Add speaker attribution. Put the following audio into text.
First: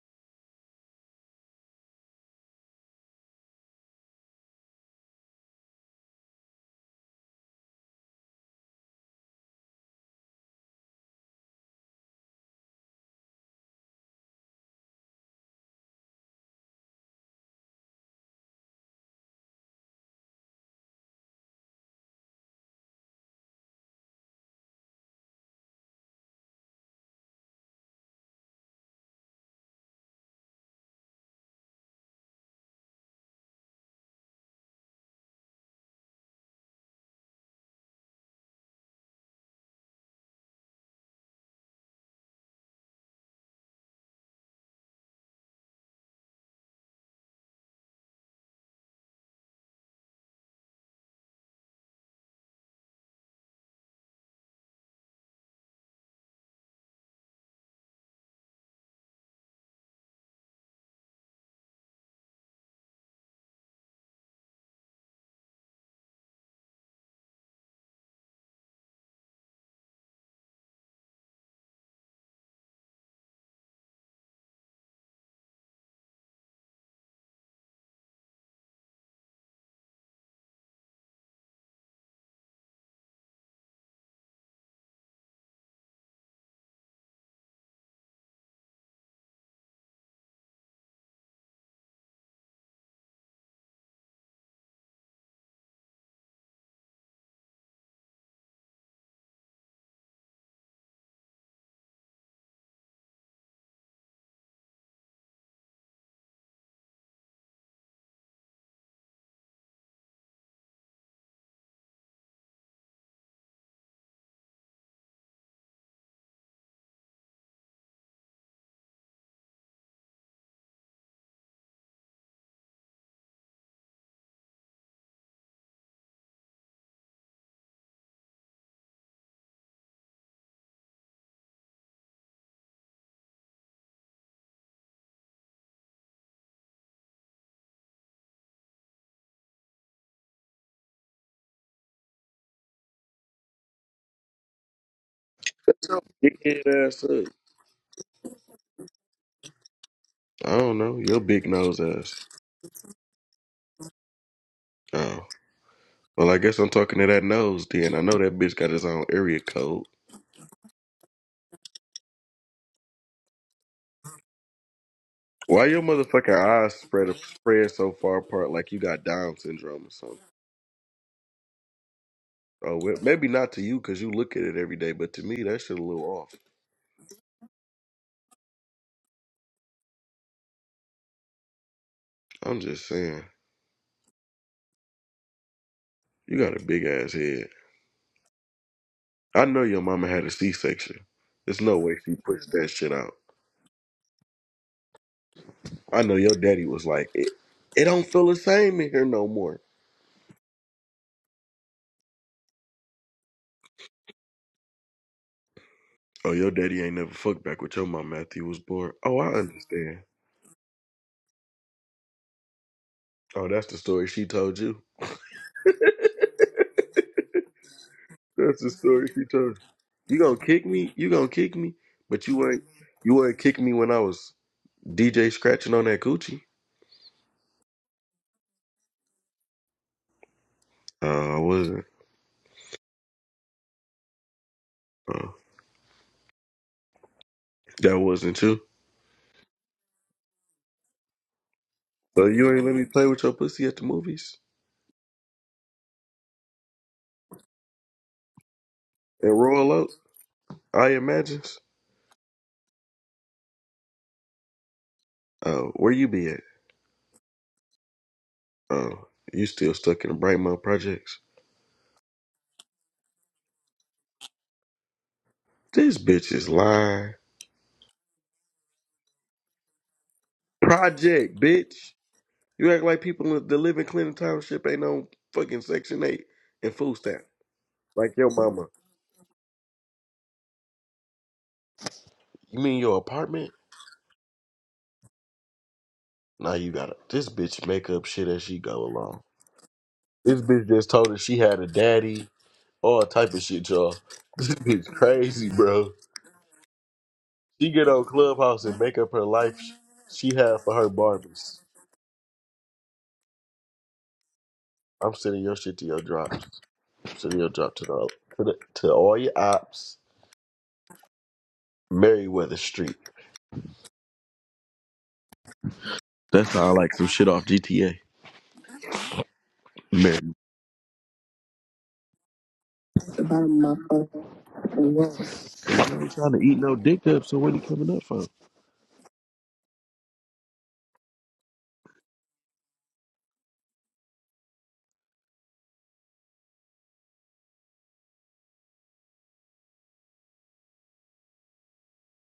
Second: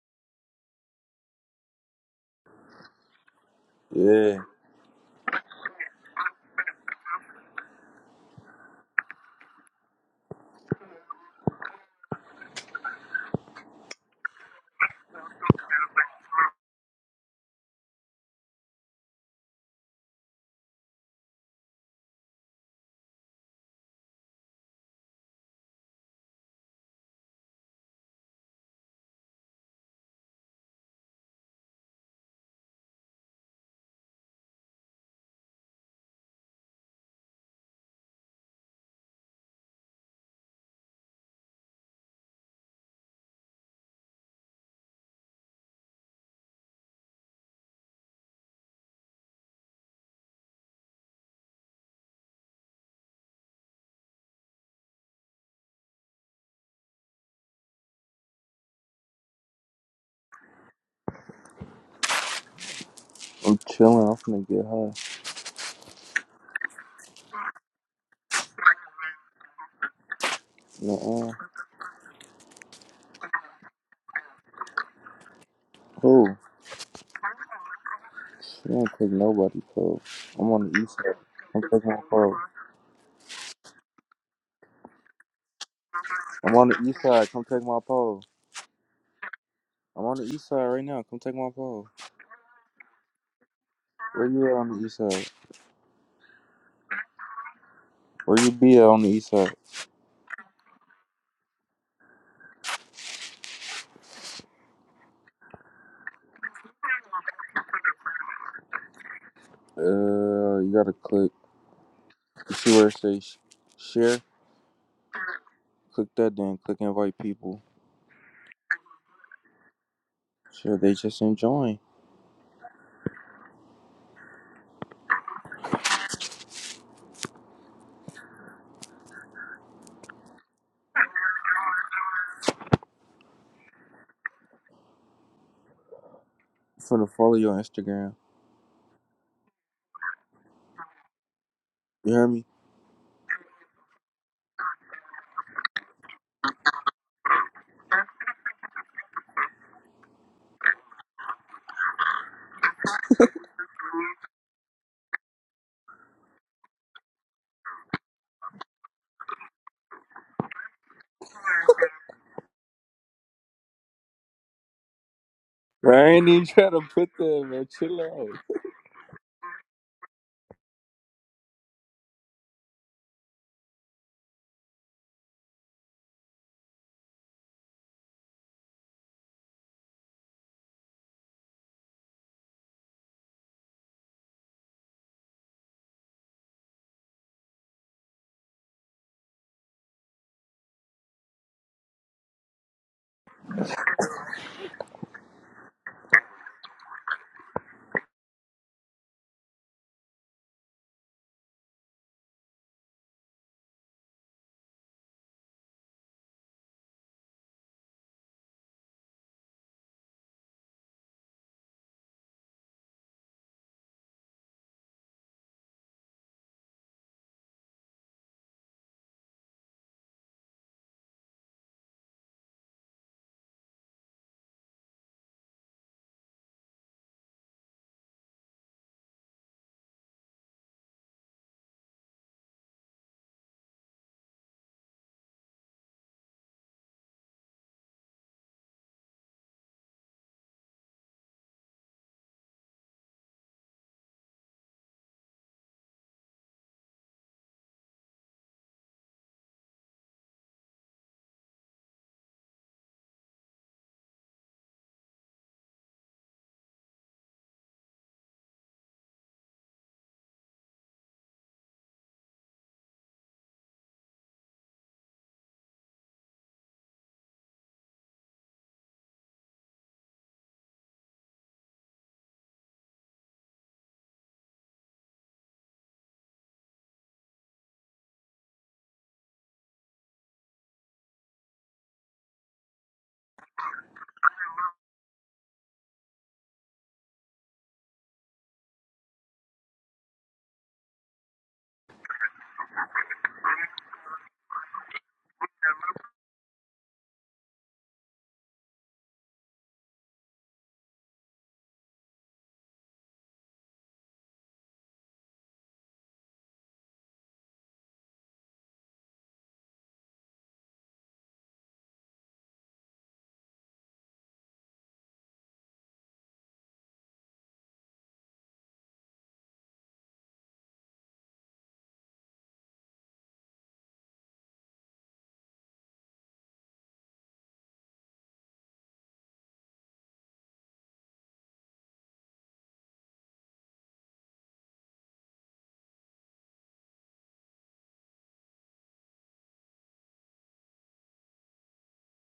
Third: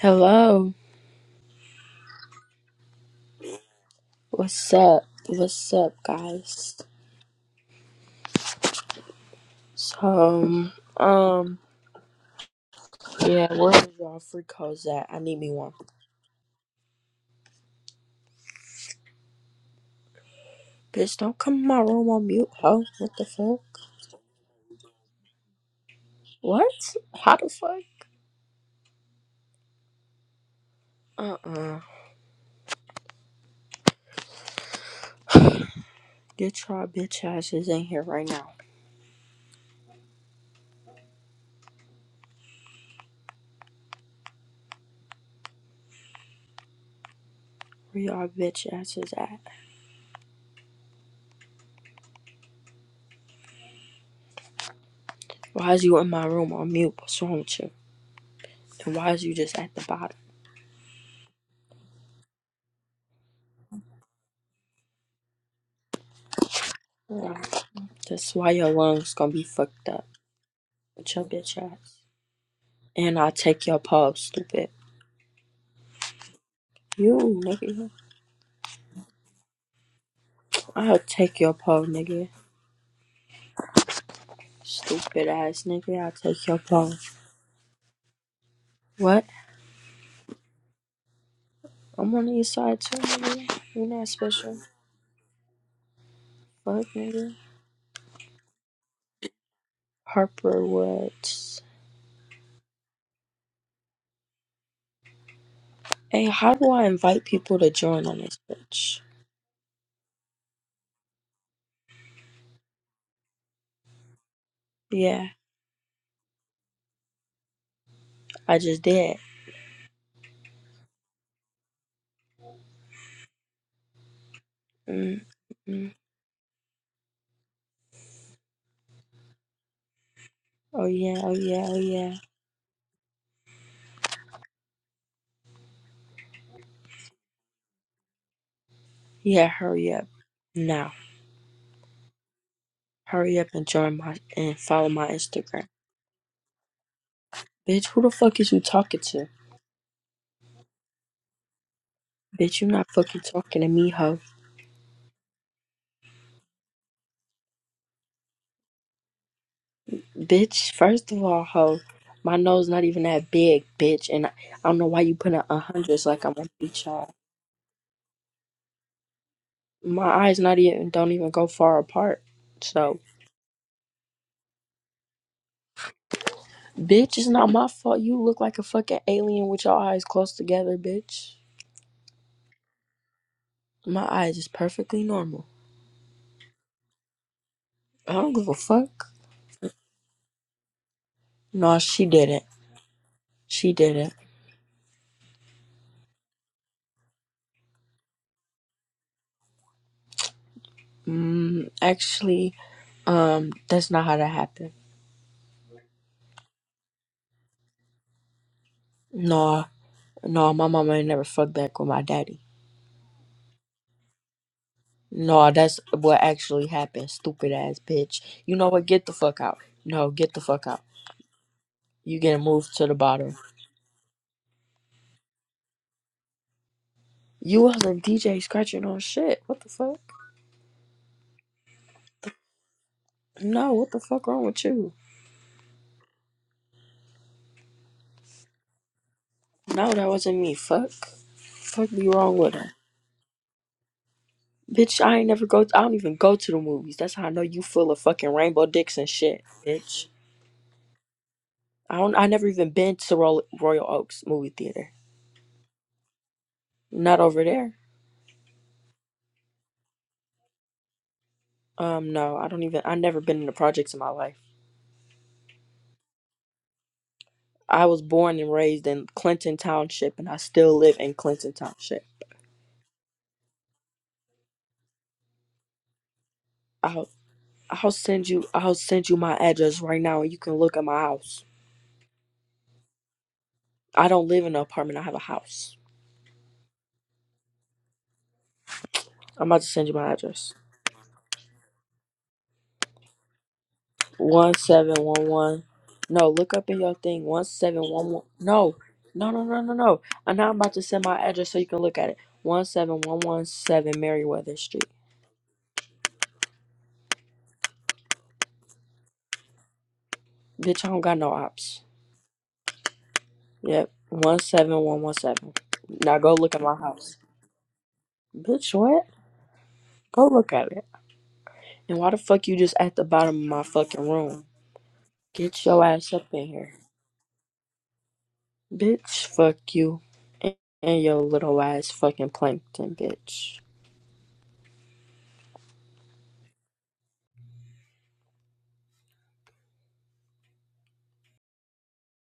Speaker 1: Hello.
Speaker 2: Yeah,
Speaker 1: What's up? What's up, guys? So, um, yeah, where is y'all free codes at? I need me one. Bitch, don't come in my room on mute, ho. What the fuck? What? How the fuck? Uh-uh. Get y'all bitch asses in here right now. Where y'all bitch asses at? Why is you in my room on mute? What's wrong with you? And why is you just at the bottom?
Speaker 2: I'm chilling. I'm finna get high.
Speaker 1: Yeah. That's why your lungs gonna be fucked up. With your
Speaker 2: Nuh-uh.
Speaker 1: bitch ass. And I'll take your pulse, stupid.
Speaker 2: Who?
Speaker 1: You, nigga.
Speaker 2: She don't take nobody pole. I'm on the east
Speaker 1: I'll
Speaker 2: side.
Speaker 1: take your
Speaker 2: Come take
Speaker 1: pole,
Speaker 2: my
Speaker 1: nigga.
Speaker 2: pole.
Speaker 1: Stupid ass nigga, I'll take
Speaker 2: I'm
Speaker 1: your
Speaker 2: on the
Speaker 1: pole.
Speaker 2: east side. Come take my pole.
Speaker 1: What?
Speaker 2: I'm on the east side right now. Come take my pole.
Speaker 1: I'm on the east side too, nigga. You're not
Speaker 2: Where you at
Speaker 1: special.
Speaker 2: on the east side?
Speaker 1: Fuck, nigga.
Speaker 2: Where you be at on the east side?
Speaker 1: Harper Woods. Hey, how do I invite people to join on this bitch?
Speaker 2: Uh, you gotta click. You see where it says share?
Speaker 1: Yeah,
Speaker 2: Click that. Then click invite people.
Speaker 1: I just did.
Speaker 2: Sure, they just enjoying.
Speaker 1: mm mm. Oh yeah, oh yeah, oh yeah.
Speaker 2: I'm finna follow your Instagram.
Speaker 1: Yeah, hurry up. Now.
Speaker 2: You hear me?
Speaker 1: Hurry up and join my and follow my Instagram.
Speaker 3: Dickhead ass up.
Speaker 1: Bitch, who the fuck is you talking to?
Speaker 3: I don't know. Your big nose ass.
Speaker 1: Bitch, you not fucking talking to me, hoe.
Speaker 3: Oh. Well, I guess I'm talking to that nose then. I know that bitch got his own area code.
Speaker 1: Bitch, first of all, ho, my nose not even that big, bitch, and I, I don't know why you put a
Speaker 3: Why your
Speaker 2: Bro,
Speaker 1: hundreds
Speaker 2: I
Speaker 1: like
Speaker 2: ain't
Speaker 1: I'm
Speaker 3: motherfucking
Speaker 1: a
Speaker 2: even trying
Speaker 3: eyes
Speaker 2: to
Speaker 1: beach
Speaker 2: put
Speaker 1: child.
Speaker 3: spread
Speaker 2: that, man.
Speaker 3: spread so
Speaker 2: Chill
Speaker 3: far
Speaker 2: out.
Speaker 3: apart like you got Down syndrome or something?
Speaker 1: My eyes not even don't even go far apart.
Speaker 3: Oh, well,
Speaker 1: So,
Speaker 3: maybe not to you because you look at it every day, but to me, that shit a little off.
Speaker 1: bitch, it's not my fault. You look like a fucking alien with your eyes close together, bitch.
Speaker 3: I'm just saying.
Speaker 1: My eyes is perfectly normal.
Speaker 3: You got a big ass head.
Speaker 1: I don't give a fuck.
Speaker 3: I know your mama had a C section. There's no
Speaker 1: No,
Speaker 3: way
Speaker 1: she
Speaker 3: she
Speaker 1: didn't.
Speaker 3: pushed that shit out.
Speaker 1: She didn't.
Speaker 3: I know your daddy was like, it, it don't feel the same in here no more.
Speaker 1: Mm, actually, um, that's not how that happened.
Speaker 3: Oh, your daddy ain't never fucked back with your mom after he was born. Oh, I
Speaker 1: No,
Speaker 3: understand.
Speaker 1: no, my mama ain't never fucked back with my daddy.
Speaker 3: Oh, that's the story she told you.
Speaker 1: No, that's what actually happened, stupid ass bitch. You
Speaker 3: That's
Speaker 1: know
Speaker 3: the
Speaker 1: what? Get
Speaker 3: story
Speaker 1: the
Speaker 3: she
Speaker 1: fuck out.
Speaker 3: told
Speaker 1: No,
Speaker 3: you. You
Speaker 1: get
Speaker 3: gonna
Speaker 1: the
Speaker 3: kick
Speaker 1: fuck out.
Speaker 3: me? You gonna kick me?
Speaker 1: You
Speaker 3: But
Speaker 1: getting
Speaker 3: you ain't.
Speaker 1: moved to the
Speaker 3: You
Speaker 1: bottom.
Speaker 3: ain't kick me when I was DJ scratching on that coochie.
Speaker 1: You wasn't DJ scratching on shit. What the fuck?
Speaker 3: Oh, I wasn't.
Speaker 1: No, what the fuck wrong with you?
Speaker 3: Oh, that wasn't you.
Speaker 1: No, that wasn't me. Fuck. Fuck be
Speaker 3: So
Speaker 1: wrong
Speaker 3: you
Speaker 1: with
Speaker 3: ain't
Speaker 1: her.
Speaker 3: let me play with your pussy at the movies
Speaker 1: Bitch, I ain't never go I don't even go to the movies. That's how I know you full of fucking rainbow dicks and
Speaker 3: and
Speaker 1: shit,
Speaker 3: roll out.
Speaker 1: bitch.
Speaker 3: I imagine.
Speaker 1: I don't I never even been to Royal, Royal Oaks movie theater.
Speaker 3: Oh, where you be at?
Speaker 1: Not over there.
Speaker 3: Oh, you still stuck in the Brightmouth projects?
Speaker 1: Um, no, I don't even I never been in the projects in my life.
Speaker 3: This bitch is lying.
Speaker 1: I was born and raised in Clinton Township, and I still live in
Speaker 3: Project,
Speaker 1: Clinton
Speaker 3: bitch.
Speaker 1: Township.
Speaker 3: You act like people in- that live in Clinton Township ain't on fucking Section 8 and food
Speaker 1: I'll
Speaker 3: stamps.
Speaker 1: I'll
Speaker 3: Like
Speaker 1: send
Speaker 3: your
Speaker 1: you
Speaker 3: mama.
Speaker 1: I'll send you my address right now, and you can look at my house.
Speaker 3: You mean your apartment?
Speaker 1: I don't live in an apartment. I have a house.
Speaker 3: Nah, you got it. This bitch make up shit as she go along.
Speaker 1: I'm about to send you my
Speaker 3: This
Speaker 1: address.
Speaker 3: bitch just told her she had a daddy, all type of shit, y'all. This
Speaker 1: One
Speaker 3: bitch
Speaker 1: seven one
Speaker 3: crazy,
Speaker 1: one.
Speaker 3: bro.
Speaker 1: No, look up in your thing. One
Speaker 3: She
Speaker 1: seven
Speaker 3: get on
Speaker 1: one one.
Speaker 3: Clubhouse
Speaker 1: No,
Speaker 3: and make up her
Speaker 1: no, no,
Speaker 3: life
Speaker 1: no, no, no.
Speaker 3: she
Speaker 1: And now I'm
Speaker 3: had
Speaker 1: about
Speaker 3: for
Speaker 1: to
Speaker 3: her
Speaker 1: send my address so
Speaker 3: Barbies.
Speaker 1: you can look at it. One seven one one seven Meriwether Street.
Speaker 3: I'm sending your shit to your drops. I'm sending your drop to the to, the, to all your ops.
Speaker 1: Bitch, I don't got no ops.
Speaker 3: Merriweather Street.
Speaker 1: Yep. One seven one one seven. Now go
Speaker 3: That
Speaker 1: look at my
Speaker 3: sound like some
Speaker 1: house.
Speaker 3: shit off GTA.
Speaker 1: Bitch, what? Go look at it. And why the fuck you just at the bottom of my fucking room? Get your
Speaker 3: I ain't
Speaker 1: ass up
Speaker 3: trying to
Speaker 1: in
Speaker 3: eat no
Speaker 1: here.
Speaker 3: dick up, so what are you coming up for?
Speaker 1: Bitch, fuck you. And and your little ass fucking plankton, bitch.